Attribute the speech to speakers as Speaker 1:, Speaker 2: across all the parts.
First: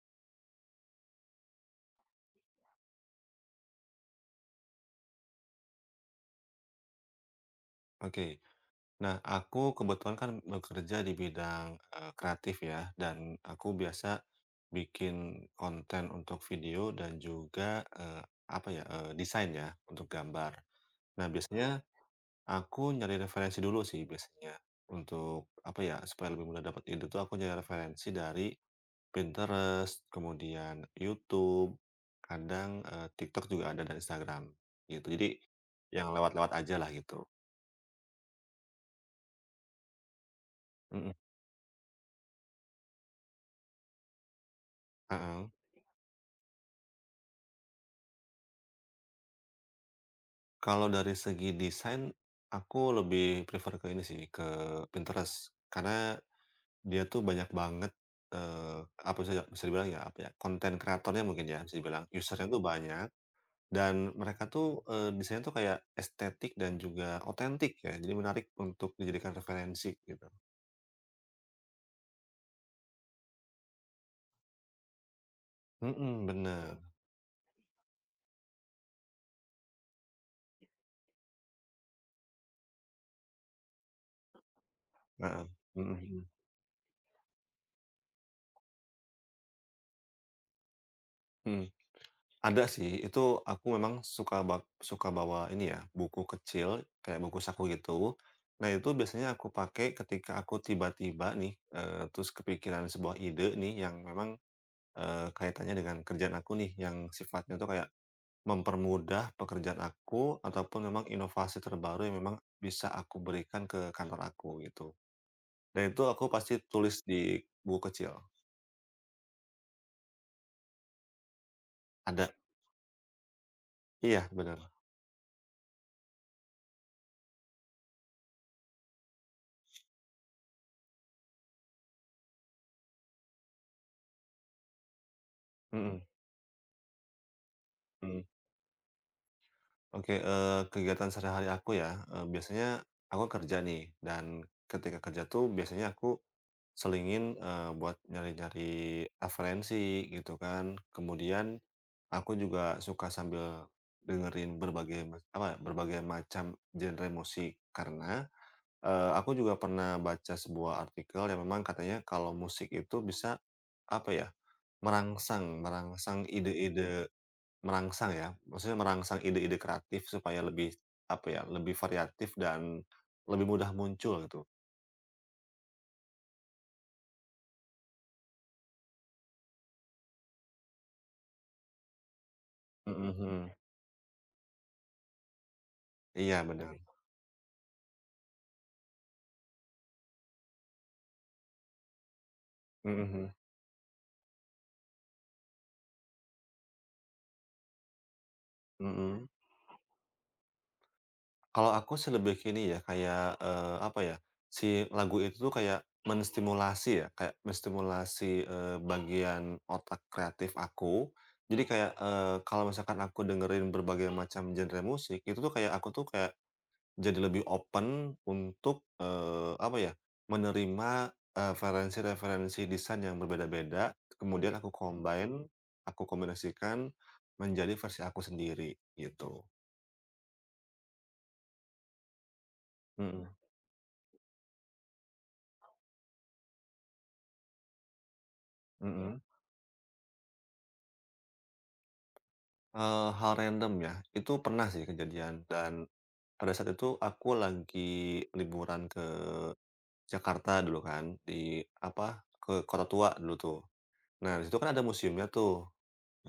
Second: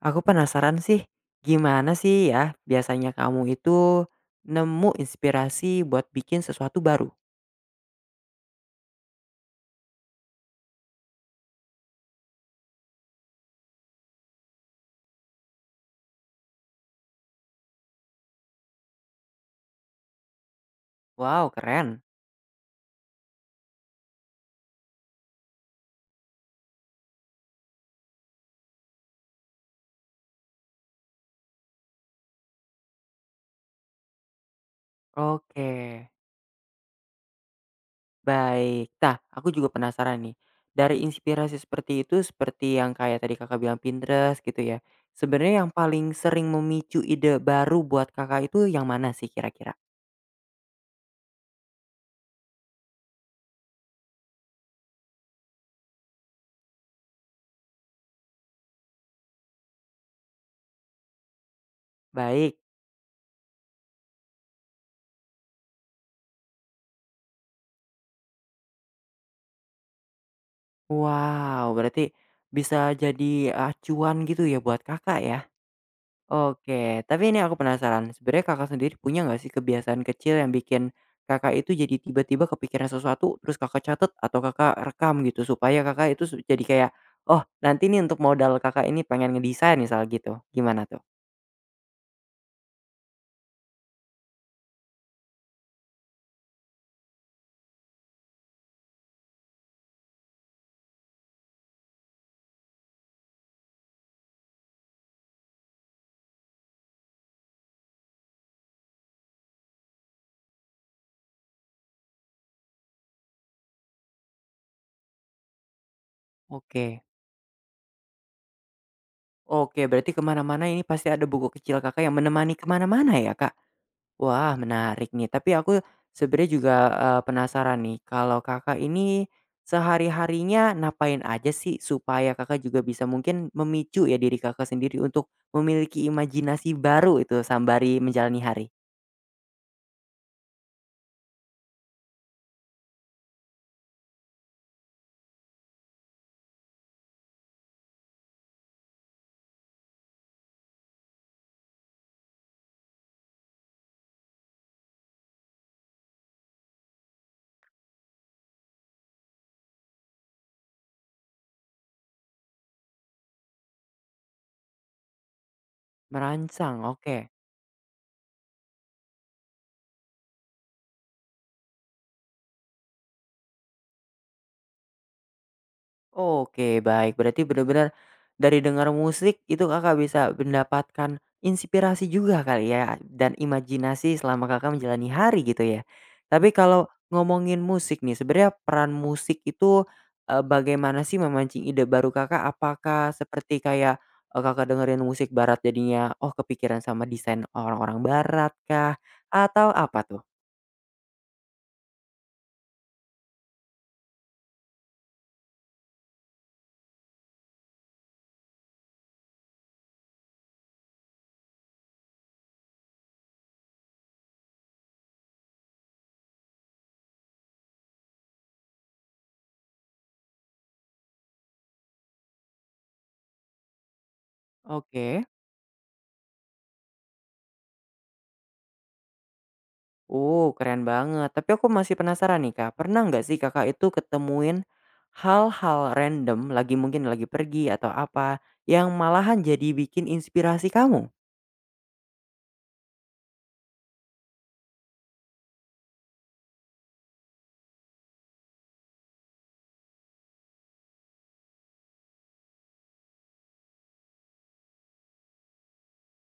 Speaker 1: Aku penasaran sih, gimana sih ya biasanya kamu itu nemu inspirasi buat bikin sesuatu baru?
Speaker 2: Oke. Nah, aku kebetulan kan bekerja di bidang, kreatif ya, dan aku biasa bikin konten untuk video dan juga, apa ya, desain ya, untuk gambar. Nah,
Speaker 1: Wow,
Speaker 2: biasanya
Speaker 1: keren.
Speaker 2: aku nyari referensi dulu sih biasanya, untuk apa ya, supaya lebih mudah dapat ide tuh aku nyari referensi dari Pinterest, kemudian YouTube, kadang, TikTok juga ada dan Instagram, gitu. Jadi,
Speaker 1: Oke,
Speaker 2: yang lewat-lewat aja lah gitu.
Speaker 1: baik. Nah, aku juga penasaran nih. Dari
Speaker 2: Mhm,
Speaker 1: inspirasi seperti itu, seperti yang kayak tadi kakak bilang Pinterest gitu ya.
Speaker 2: heeh.
Speaker 1: Sebenarnya yang paling sering memicu ide baru buat kakak itu yang mana sih kira-kira?
Speaker 2: Kalau dari segi desain, aku lebih prefer ke ini sih, ke Pinterest. Karena dia tuh banyak banget, eee, apa bisa bisa dibilang ya, apa ya, konten kreatornya mungkin ya bisa dibilang, usernya
Speaker 1: Baik.
Speaker 2: tuh banyak dan mereka tuh, desainnya tuh kayak estetik dan juga otentik ya, jadi menarik untuk dijadikan referensi gitu.
Speaker 1: Wow, berarti bisa jadi acuan gitu ya buat kakak ya.
Speaker 2: Mhm, bener.
Speaker 1: Oke, tapi ini aku penasaran, sebenarnya Kakak sendiri punya nggak sih kebiasaan kecil yang bikin Kakak itu jadi tiba-tiba kepikiran sesuatu, terus Kakak catat atau Kakak rekam
Speaker 2: Heeh.
Speaker 1: gitu, supaya
Speaker 2: Mhm
Speaker 1: Kakak
Speaker 2: mhm.
Speaker 1: itu su jadi kayak, "Oh, nanti nih untuk modal Kakak ini pengen ngedesain," misal gitu, gimana tuh?
Speaker 2: Mhm. Ada sih, itu aku memang suka bawa ini ya, buku kecil, kayak buku saku gitu. Nah, itu biasanya aku pakai ketika aku tiba-tiba nih, terus kepikiran sebuah ide nih yang memang, kaitannya dengan kerjaan aku nih, yang sifatnya tuh kayak mempermudah pekerjaan aku, ataupun memang inovasi terbaru yang memang bisa aku berikan ke kantor aku, gitu. Dan itu aku pasti tulis
Speaker 1: Oke,
Speaker 2: di buku kecil.
Speaker 1: oke berarti kemana mana ini pasti ada buku kecil Kakak yang
Speaker 2: Ada.
Speaker 1: menemani kemana mana ya, Kak?
Speaker 2: Iya,
Speaker 1: Wah,
Speaker 2: bener.
Speaker 1: menarik nih. Tapi aku sebenarnya juga, penasaran nih, kalau Kakak ini sehari-harinya ngapain aja sih supaya Kakak juga bisa mungkin memicu ya diri Kakak sendiri untuk
Speaker 2: Mhm.
Speaker 1: memiliki imajinasi baru itu sembari menjalani hari?
Speaker 2: Oke, kegiatan sehari-hari aku ya, biasanya aku kerja nih dan ketika kerja tuh biasanya aku selingin, buat nyari-nyari referensi gitu kan. Kemudian aku juga suka sambil dengerin berbagai macam genre musik karena, aku juga pernah baca sebuah artikel yang memang katanya kalau musik itu bisa apa ya, merangsang merangsang
Speaker 1: Merancang,
Speaker 2: ide-ide.
Speaker 1: oke.
Speaker 2: Merangsang ya, maksudnya merangsang ide-ide kreatif supaya lebih, apa ya, lebih variatif dan lebih mudah muncul gitu.
Speaker 1: Oke baik, berarti benar-benar dari dengar musik itu Kakak bisa mendapatkan inspirasi juga kali ya
Speaker 2: Mhm,
Speaker 1: dan
Speaker 2: hmm.
Speaker 1: imajinasi selama Kakak menjalani hari gitu ya.
Speaker 2: Iya
Speaker 1: Tapi
Speaker 2: benar.
Speaker 1: kalau ngomongin musik nih sebenarnya peran musik itu, bagaimana sih memancing ide baru Kakak? Apakah
Speaker 2: Mhm,
Speaker 1: seperti kayak, Kakak dengerin musik barat jadinya, oh kepikiran sama desain orang-orang barat
Speaker 2: hmm,
Speaker 1: kah?
Speaker 2: mhm.
Speaker 1: Atau apa tuh?
Speaker 2: Kalau aku sih lebih ke ini ya, kayak, apa ya, si lagu itu tuh kayak menstimulasi ya, kayak menstimulasi, bagian otak kreatif aku. Jadi kayak, kalau misalkan aku dengerin berbagai macam genre musik, itu tuh kayak aku tuh kayak jadi lebih open untuk, apa ya, menerima eh, referensi-referensi desain yang berbeda-beda, kemudian aku
Speaker 1: Oke.
Speaker 2: combine, aku kombinasikan menjadi versi aku sendiri gitu.
Speaker 1: Keren banget. Tapi aku masih penasaran nih Kak, pernah
Speaker 2: Mhm
Speaker 1: nggak
Speaker 2: mhm.
Speaker 1: sih Kakak itu ketemuin hal-hal random, lagi mungkin lagi pergi atau apa, yang
Speaker 2: Oke.
Speaker 1: malahan jadi bikin inspirasi kamu?
Speaker 2: Hal random ya, itu pernah sih kejadian dan pada saat itu aku lagi liburan ke Jakarta dulu kan, di apa, ke Kota Tua dulu tuh. Nah, di situ kan ada museumnya tuh.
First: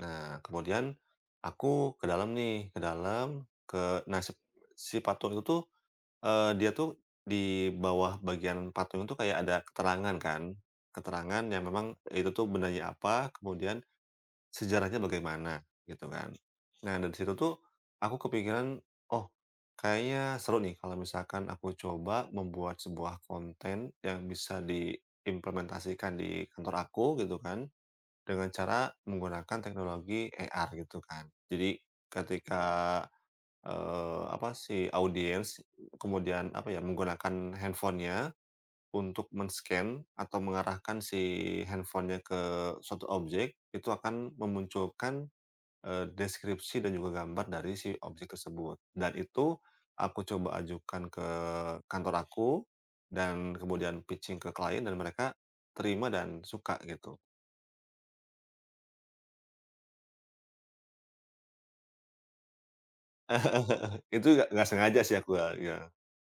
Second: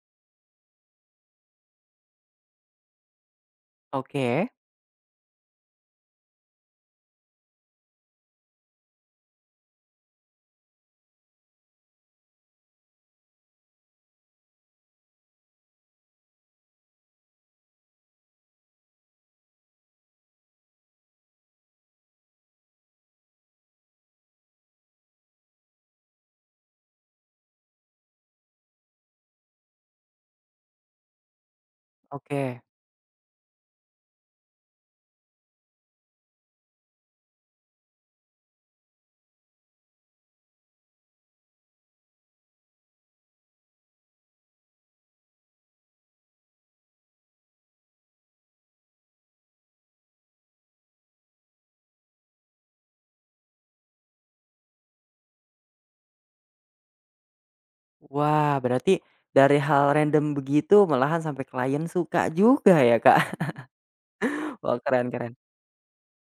Speaker 2: Nah, kemudian aku ke dalam nih, ke dalam, ke nah si
Speaker 1: Oke,
Speaker 2: si patung itu tuh, dia tuh di bawah bagian patung itu kayak ada keterangan kan, keterangan yang memang itu tuh bendanya apa, kemudian sejarahnya bagaimana, gitu kan. Nah, dari situ tuh aku kepikiran, "Oh, kayaknya seru nih kalau misalkan aku coba membuat sebuah konten yang bisa diimplementasikan di kantor aku," gitu kan. Dengan cara menggunakan teknologi AR gitu kan. Jadi
Speaker 1: oke.
Speaker 2: ketika, apa si audiens kemudian apa ya, menggunakan handphonenya untuk men-scan atau mengarahkan si handphonenya ke suatu objek, itu akan memunculkan, deskripsi dan juga gambar dari si objek tersebut. Dan itu aku coba ajukan ke kantor aku dan kemudian pitching ke klien dan mereka terima dan suka gitu.
Speaker 1: Wah, berarti dari hal random begitu malahan sampai klien suka juga ya Kak?
Speaker 2: Itu nggak nggak
Speaker 1: Wah,
Speaker 2: sengaja
Speaker 1: keren
Speaker 2: sih aku,
Speaker 1: keren.
Speaker 2: eh, ya, iya.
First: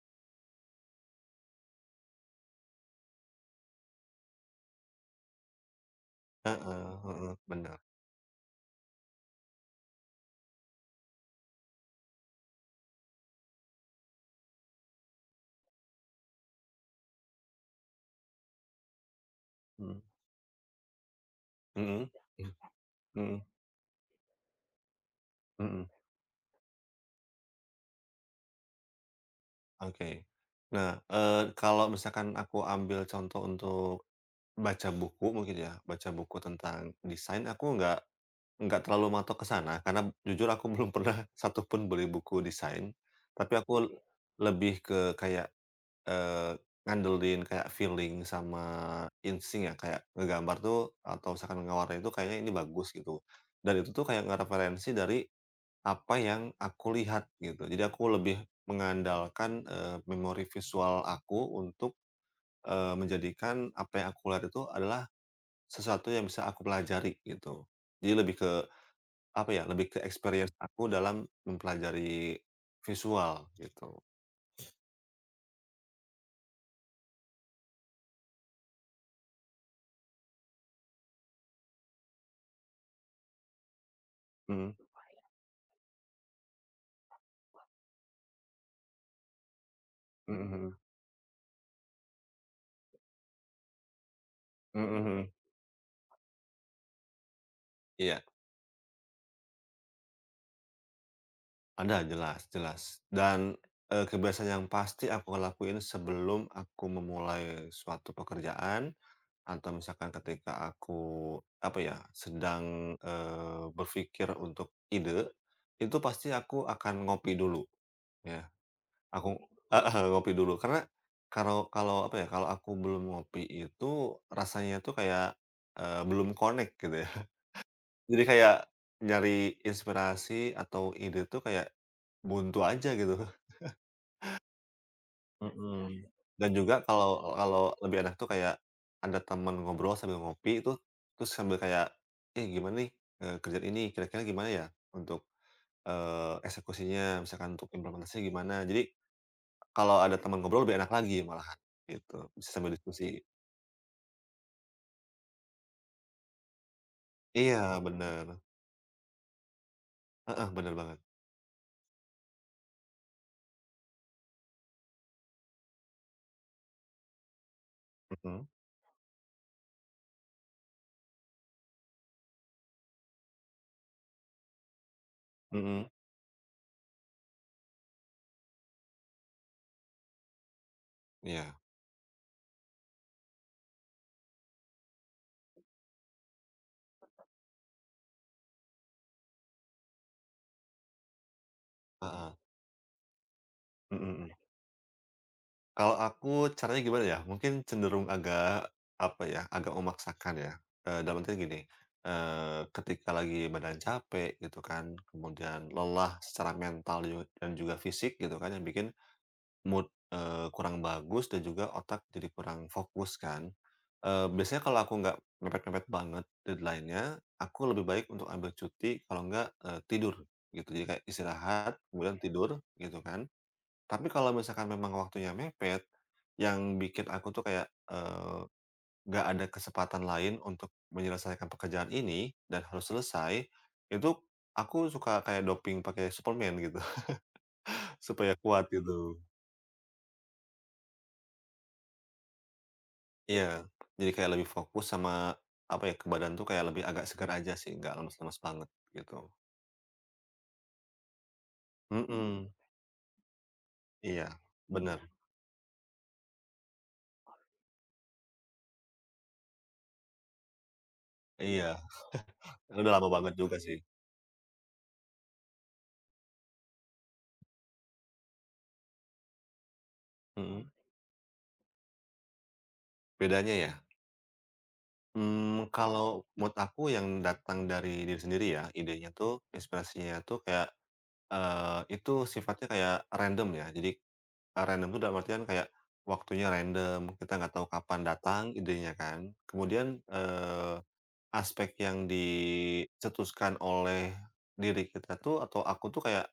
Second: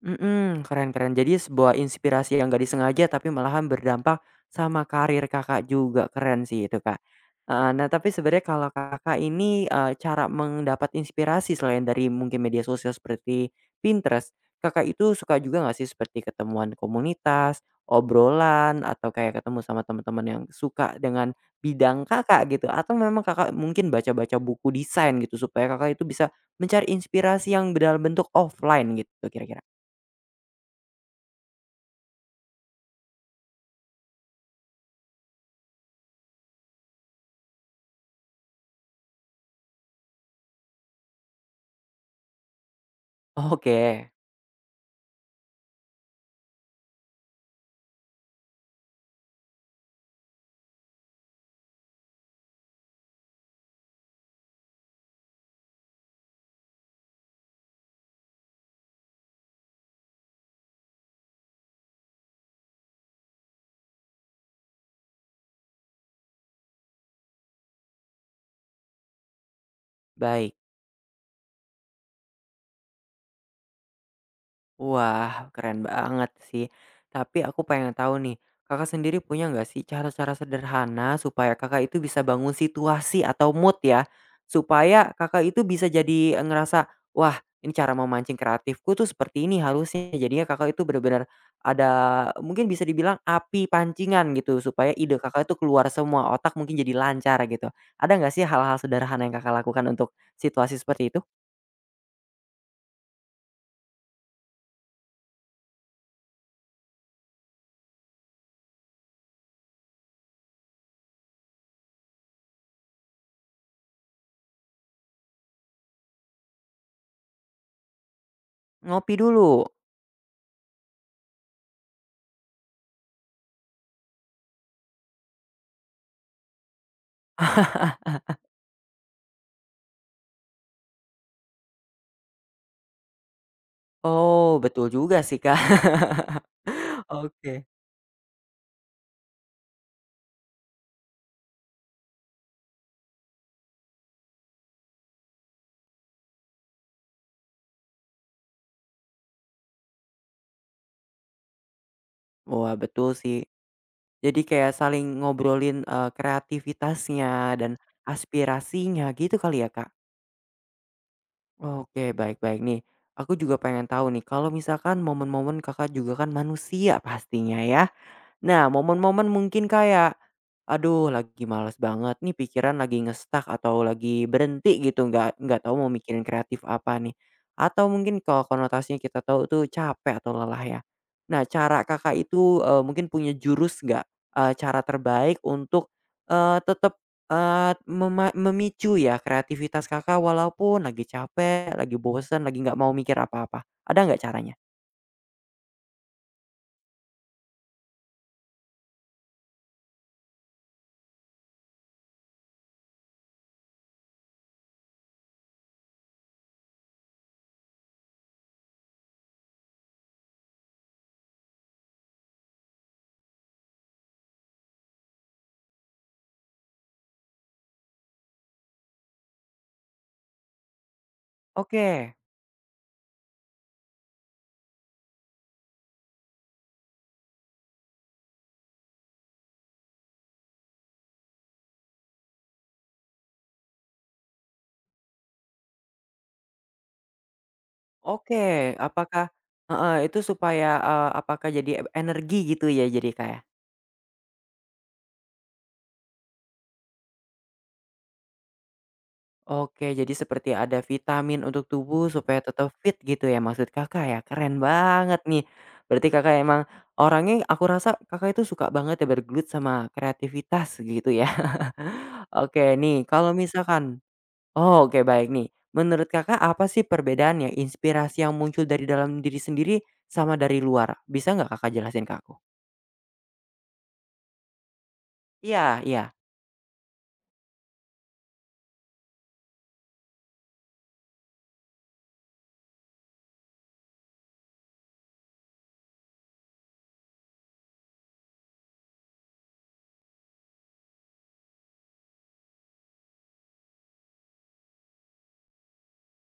Speaker 1: Mhm, keren keren. Jadi sebuah inspirasi yang nggak disengaja tapi malahan berdampak sama karir Kakak juga, keren
Speaker 2: Heeh
Speaker 1: sih itu, Kak.
Speaker 2: heeh,
Speaker 1: Heeh,
Speaker 2: bener.
Speaker 1: nah tapi sebenarnya kalau Kakak ini, cara mendapat inspirasi selain dari mungkin media sosial seperti Pinterest, Kakak itu suka juga nggak sih seperti ketemuan komunitas, obrolan, atau kayak ketemu sama
Speaker 2: Mhm.
Speaker 1: teman-teman yang suka dengan bidang
Speaker 2: Mhm
Speaker 1: Kakak gitu? Atau memang
Speaker 2: mhm
Speaker 1: Kakak mungkin baca-baca buku desain gitu supaya
Speaker 2: mhm.
Speaker 1: Kakak itu bisa mencari inspirasi yang dalam bentuk offline gitu kira-kira?
Speaker 2: Oke. Nah, kalau misalkan aku ambil contoh untuk baca buku mungkin ya, baca buku tentang desain, aku nggak terlalu matok ke sana, karena jujur aku belum pernah satu pun beli buku desain. Tapi aku
Speaker 1: Oke,
Speaker 2: lebih ke kayak ngandelin kayak feeling sama insting ya, kayak ngegambar tuh atau misalkan ngewarnain itu kayaknya ini bagus gitu. Dan itu tuh kayak ngereferensi dari apa yang aku lihat gitu. Jadi aku lebih mengandalkan, memori visual aku untuk, menjadikan apa yang aku lihat itu adalah sesuatu yang bisa aku pelajari gitu. Jadi lebih ke apa ya, lebih ke experience
Speaker 1: baik.
Speaker 2: aku dalam mempelajari visual gitu.
Speaker 1: Wah, keren banget sih. Tapi aku pengen tahu nih, Kakak sendiri punya nggak sih cara-cara sederhana supaya Kakak itu bisa bangun situasi atau mood ya,
Speaker 2: Mhm,
Speaker 1: supaya Kakak itu bisa jadi, e, ngerasa, "Wah, ini cara memancing kreatifku tuh seperti ini harusnya."
Speaker 2: mhm
Speaker 1: Jadinya Kakak
Speaker 2: mhm,
Speaker 1: itu benar-benar ada mungkin bisa dibilang api pancingan gitu,
Speaker 2: mhm
Speaker 1: supaya ide
Speaker 2: mhm,
Speaker 1: Kakak itu keluar semua, otak mungkin jadi lancar gitu. Ada
Speaker 2: iya.
Speaker 1: nggak sih hal-hal sederhana yang Kakak lakukan untuk situasi seperti itu?
Speaker 2: Ada, jelas jelas. Dan, kebiasaan yang pasti aku lakuin sebelum aku memulai suatu pekerjaan, atau misalkan ketika aku, apa ya, sedang, berpikir untuk ide, itu pasti aku akan ngopi dulu, ya.
Speaker 1: Ngopi
Speaker 2: Aku
Speaker 1: dulu.
Speaker 2: heeh, ngopi dulu. Karena kalau kalau, apa ya, kalau aku belum ngopi itu rasanya tuh kayak, belum connect gitu ya. Jadi kayak nyari inspirasi atau ide tuh kayak buntu aja gitu.
Speaker 1: Oh, betul juga sih, Kak.
Speaker 2: Mhm, dan juga kalau kalau
Speaker 1: Oke.
Speaker 2: lebih enak tuh kayak ada teman ngobrol sambil ngopi itu, terus sambil kayak, "Eh, gimana nih, kerjaan ini kira-kira gimana ya untuk, eksekusinya?" Misalkan untuk implementasinya gimana. Jadi kalau ada teman ngobrol lebih enak lagi malahan, gitu. Bisa sambil
Speaker 1: Wah, betul
Speaker 2: diskusi.
Speaker 1: sih. Jadi kayak saling ngobrolin, kreativitasnya dan
Speaker 2: Iya bener,
Speaker 1: aspirasinya gitu kali ya, Kak?
Speaker 2: heeh, bener banget.
Speaker 1: Oke, baik baik nih. Aku juga pengen tahu nih, kalau misalkan momen-momen Kakak juga kan manusia pastinya ya.
Speaker 2: Mhm,
Speaker 1: Nah, momen-momen mungkin kayak, aduh lagi males banget nih pikiran lagi ngestak atau lagi berhenti gitu, nggak tahu
Speaker 2: mhm,
Speaker 1: mau mikirin kreatif apa nih. Atau mungkin kalau konotasinya kita tahu tuh capek atau lelah ya. Nah,
Speaker 2: iya,
Speaker 1: cara Kakak itu, mungkin punya jurus nggak? Cara terbaik untuk, tetap, mema memicu ya kreativitas Kakak walaupun lagi capek, lagi
Speaker 2: heeh,
Speaker 1: bosen, lagi nggak mau mikir apa-apa. Ada
Speaker 2: mhm
Speaker 1: nggak
Speaker 2: mhm.
Speaker 1: caranya?
Speaker 2: Kalau aku caranya gimana ya, mungkin cenderung agak, apa ya, agak memaksakan ya, dalam artian gini, ketika lagi badan capek gitu kan, kemudian lelah secara mental dan juga fisik gitu kan yang bikin mood, kurang bagus dan juga otak jadi kurang fokus kan. Biasanya kalau aku nggak mepet-mepet banget deadline-nya, aku lebih baik untuk ambil cuti kalau nggak, tidur gitu. Jadi kayak istirahat
Speaker 1: Oke.
Speaker 2: kemudian tidur gitu kan. Tapi kalau misalkan memang waktunya mepet, yang bikin aku tuh kayak, nggak ada kesempatan lain untuk menyelesaikan pekerjaan ini dan harus selesai, itu aku suka kayak doping pakai suplemen gitu, supaya
Speaker 1: Oke,
Speaker 2: kuat gitu.
Speaker 1: apakah heeh, itu supaya, apakah jadi energi gitu ya jadi, Kak, ya?
Speaker 2: Iya, jadi kayak lebih fokus sama, apa ya, ke badan tuh kayak lebih agak segar aja sih, nggak lemes-lemes banget gitu.
Speaker 1: Oke, jadi seperti ada vitamin untuk tubuh supaya
Speaker 2: Mhm,
Speaker 1: tetap fit gitu ya maksud Kakak ya?
Speaker 2: iya,
Speaker 1: Keren
Speaker 2: bener.
Speaker 1: banget nih. Berarti Kakak emang orangnya aku rasa Kakak itu suka banget ya bergelut sama kreativitas gitu ya.
Speaker 2: Iya,
Speaker 1: Oke
Speaker 2: udah
Speaker 1: nih,
Speaker 2: lama banget
Speaker 1: kalau
Speaker 2: juga sih.
Speaker 1: misalkan oh, oke baik nih. Menurut Kakak apa sih perbedaannya inspirasi yang muncul dari dalam diri sendiri sama dari
Speaker 2: Mhm,
Speaker 1: luar? Bisa nggak Kakak jelasin ke aku?
Speaker 2: bedanya ya? Mmm,
Speaker 1: Iya iya.
Speaker 2: kalau menurut aku yang datang dari diri sendiri ya, idenya tuh, inspirasinya tuh kayak, itu sifatnya kayak random ya. Jadi, random tuh dalam artian kayak waktunya random, kita nggak tahu kapan datang idenya kan. Kemudian, aspek yang dicetuskan oleh diri kita tuh atau aku tuh kayak,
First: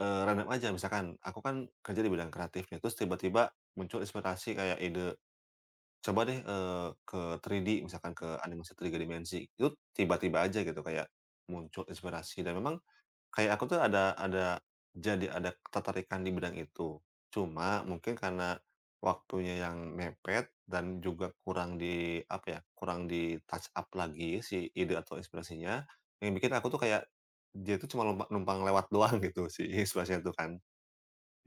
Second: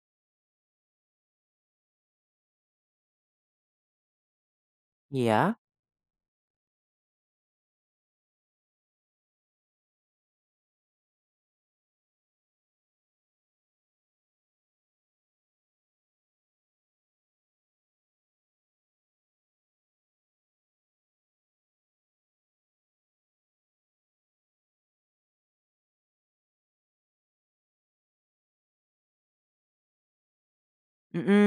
Speaker 2: random aja. Misalkan aku kan kerja di bidang kreatif nih, terus tiba-tiba muncul inspirasi kayak ide
Speaker 1: Iya.
Speaker 2: coba deh, ke 3D misalkan ke animasi 3 dimensi, itu tiba-tiba aja gitu kayak muncul inspirasi dan memang kayak aku tuh ada jadi ada ketertarikan di bidang itu. Cuma mungkin karena waktunya yang mepet dan juga kurang di apa ya, kurang di touch up lagi si ide atau inspirasinya, yang bikin aku tuh kayak dia tuh cuma numpang lewat doang gitu si inspirasinya itu kan.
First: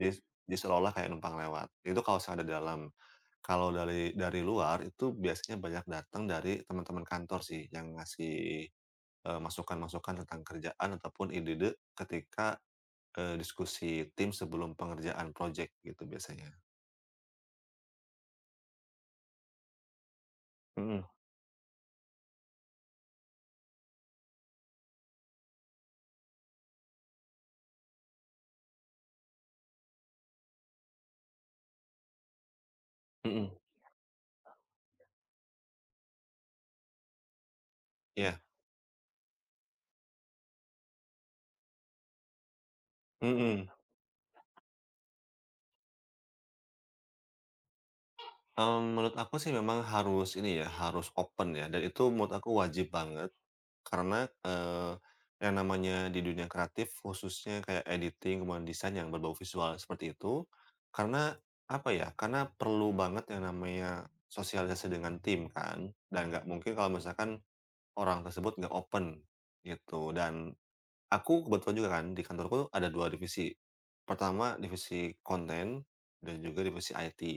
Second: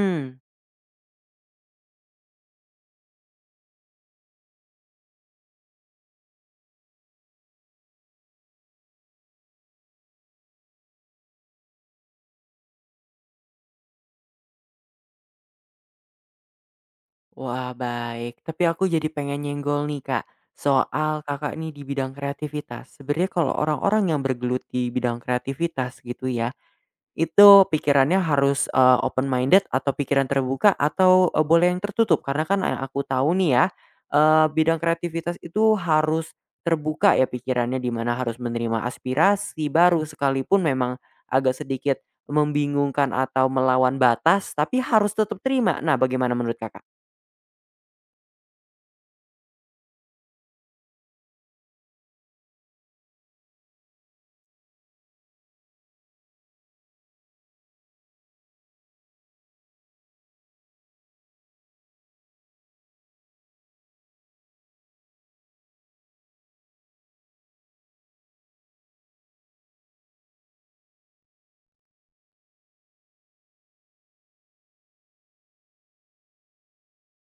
Speaker 2: Jadi jadi seolah-olah kayak numpang lewat. Itu kalau misalnya ada di dalam. Kalau dari luar itu biasanya banyak datang dari teman-teman kantor sih yang ngasih, masukan-masukan tentang kerjaan ataupun ide-ide ketika, diskusi tim sebelum pengerjaan project gitu biasanya.
Speaker 1: Wah, baik. Tapi aku jadi pengen nyenggol nih, Kak,
Speaker 2: Mhm
Speaker 1: soal Kakak nih di bidang kreativitas. Sebenarnya kalau orang-orang yang bergelut di bidang kreativitas gitu ya Itu pikirannya harus, open minded atau pikiran terbuka atau, boleh yang tertutup? Karena kan yang aku tahu
Speaker 2: mhm,
Speaker 1: nih ya, bidang kreativitas itu harus terbuka ya pikirannya, di mana harus
Speaker 2: iya,
Speaker 1: menerima aspirasi baru sekalipun memang agak sedikit membingungkan atau
Speaker 2: mhm.
Speaker 1: melawan batas, tapi harus tetap terima. Nah, bagaimana menurut Kakak?
Speaker 2: Mmm, menurut aku sih memang harus ini ya, harus open ya dan itu menurut aku wajib banget. Karena, yang namanya di dunia kreatif khususnya kayak editing, kemudian desain yang berbau visual seperti itu, karena apa ya, karena perlu banget yang namanya sosialisasi dengan tim kan, dan nggak mungkin kalau misalkan orang tersebut nggak open gitu. Dan aku kebetulan juga kan di kantorku ada 2 divisi. Pertama divisi konten dan juga divisi IT.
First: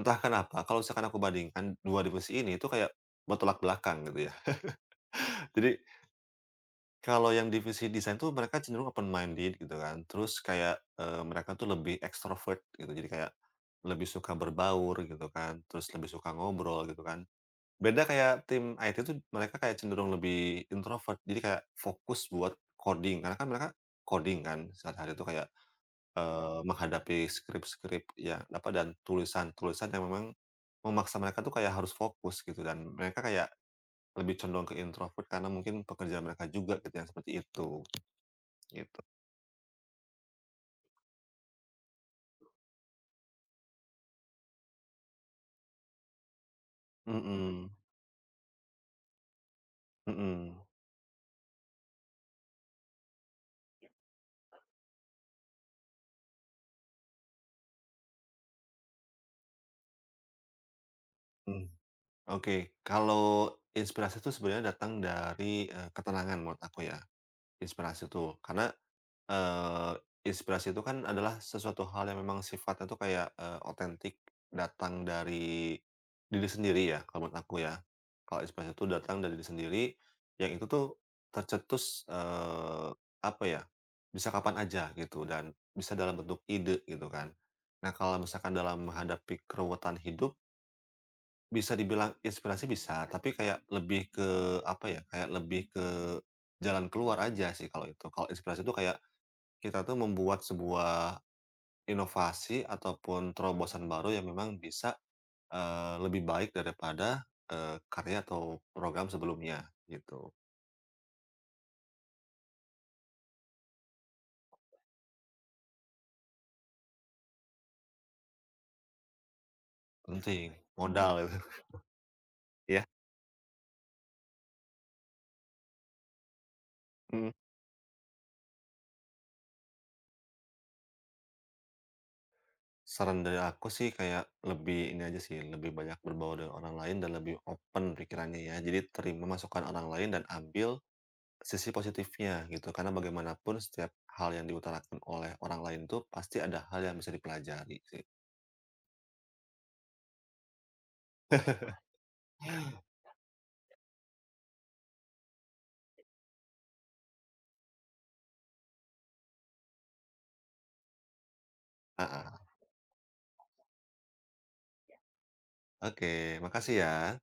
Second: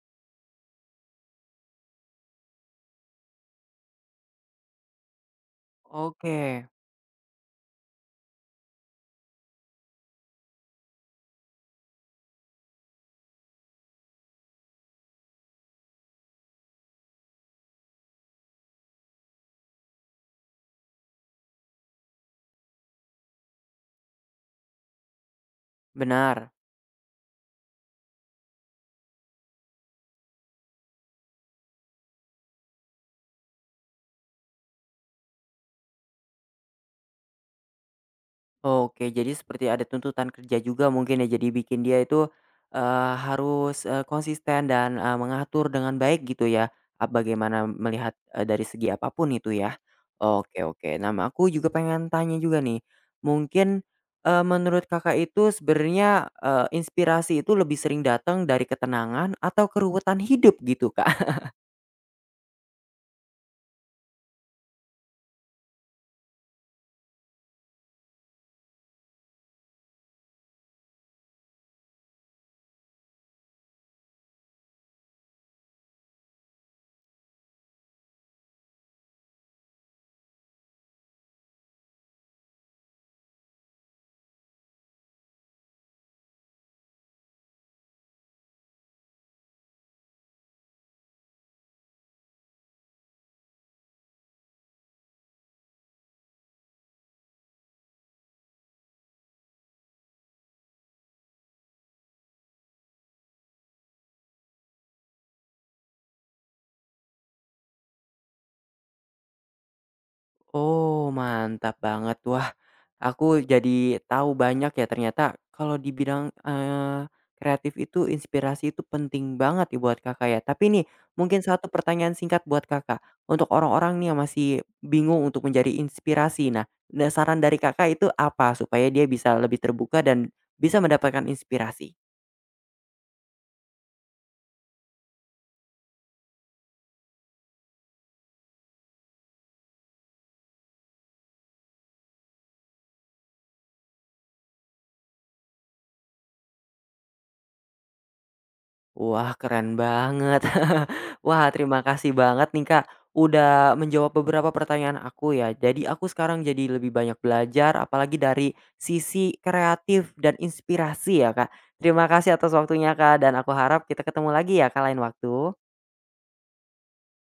Speaker 2: Entah kenapa kalau misalkan aku bandingkan 2 divisi ini itu kayak bertolak belakang gitu ya. Jadi
Speaker 1: Oke,
Speaker 2: kalau yang divisi desain tuh mereka cenderung open-minded gitu kan, terus kayak, mereka tuh lebih extrovert gitu, jadi kayak lebih suka berbaur gitu kan, terus lebih suka ngobrol gitu kan. Beda kayak tim IT tuh mereka kayak cenderung lebih introvert, jadi kayak fokus buat coding, karena kan mereka coding kan sehari-hari tuh kayak,
Speaker 1: benar.
Speaker 2: menghadapi skrip-skrip ya apa, dan tulisan-tulisan yang memang memaksa mereka tuh kayak harus fokus gitu dan mereka kayak lebih condong ke introvert karena mungkin pekerjaan mereka juga gitu yang seperti itu. Gitu.
Speaker 1: Oke, jadi seperti ada tuntutan kerja juga mungkin ya, jadi bikin dia itu, harus, konsisten dan, mengatur dengan baik gitu ya, bagaimana
Speaker 2: Mhm
Speaker 1: melihat, dari segi apapun itu ya.
Speaker 2: mhm,
Speaker 1: Oke oke. Nah, aku juga pengen tanya juga nih, mungkin, menurut Kakak itu sebenarnya, inspirasi itu lebih sering datang dari ketenangan atau keruwetan hidup gitu, Kak?
Speaker 2: mmm, oke. Kalau inspirasi itu sebenarnya datang dari, ketenangan menurut aku ya, inspirasi itu. Karena Eee, inspirasi itu kan adalah sesuatu hal yang memang sifatnya tuh kayak, otentik, datang dari diri sendiri ya, kalau menurut aku ya. Kalau inspirasi itu datang dari diri sendiri, yang itu tuh tercetus, apa ya, bisa kapan aja gitu dan bisa dalam bentuk ide gitu kan. Nah, kalau misalkan dalam menghadapi keruwetan hidup, bisa dibilang inspirasi bisa, tapi kayak lebih ke apa ya, kayak lebih ke jalan keluar aja sih kalau itu. Kalau inspirasi itu kayak kita tuh membuat sebuah inovasi ataupun terobosan baru yang memang bisa, lebih baik daripada, karya atau program sebelumnya gitu.
Speaker 1: Oh, mantap banget. Wah, aku jadi tahu banyak ya ternyata kalau di bidang, kreatif itu inspirasi itu penting banget ya buat
Speaker 2: Iya,
Speaker 1: Kakak ya.
Speaker 2: penting,
Speaker 1: Tapi
Speaker 2: mhm.
Speaker 1: nih,
Speaker 2: Modal itu
Speaker 1: mungkin satu pertanyaan singkat buat
Speaker 2: ya,
Speaker 1: Kakak. Untuk orang-orang nih yang masih bingung untuk menjadi inspirasi, nah nah
Speaker 2: mhm.
Speaker 1: saran dari Kakak itu apa supaya dia bisa lebih terbuka dan bisa mendapatkan inspirasi?
Speaker 2: Saran dari aku sih kayak lebih ini aja sih, lebih banyak berbaur dengan orang lain dan lebih open pikirannya ya. Jadi terima masukan orang lain dan ambil sisi positifnya gitu. Karena bagaimanapun setiap hal yang diutarakan oleh orang lain tuh pasti ada hal yang bisa dipelajari sih.
Speaker 1: Wah, keren banget. Wah, terima kasih banget nih, Kak, udah menjawab beberapa pertanyaan aku ya. Jadi aku sekarang jadi lebih banyak belajar, apalagi dari sisi kreatif dan inspirasi ya, Kak. Terima
Speaker 2: Ah,
Speaker 1: kasih
Speaker 2: ah.
Speaker 1: atas waktunya, Kak, dan aku harap kita ketemu lagi ya, Kak, lain waktu.
Speaker 2: Oke makasih ya.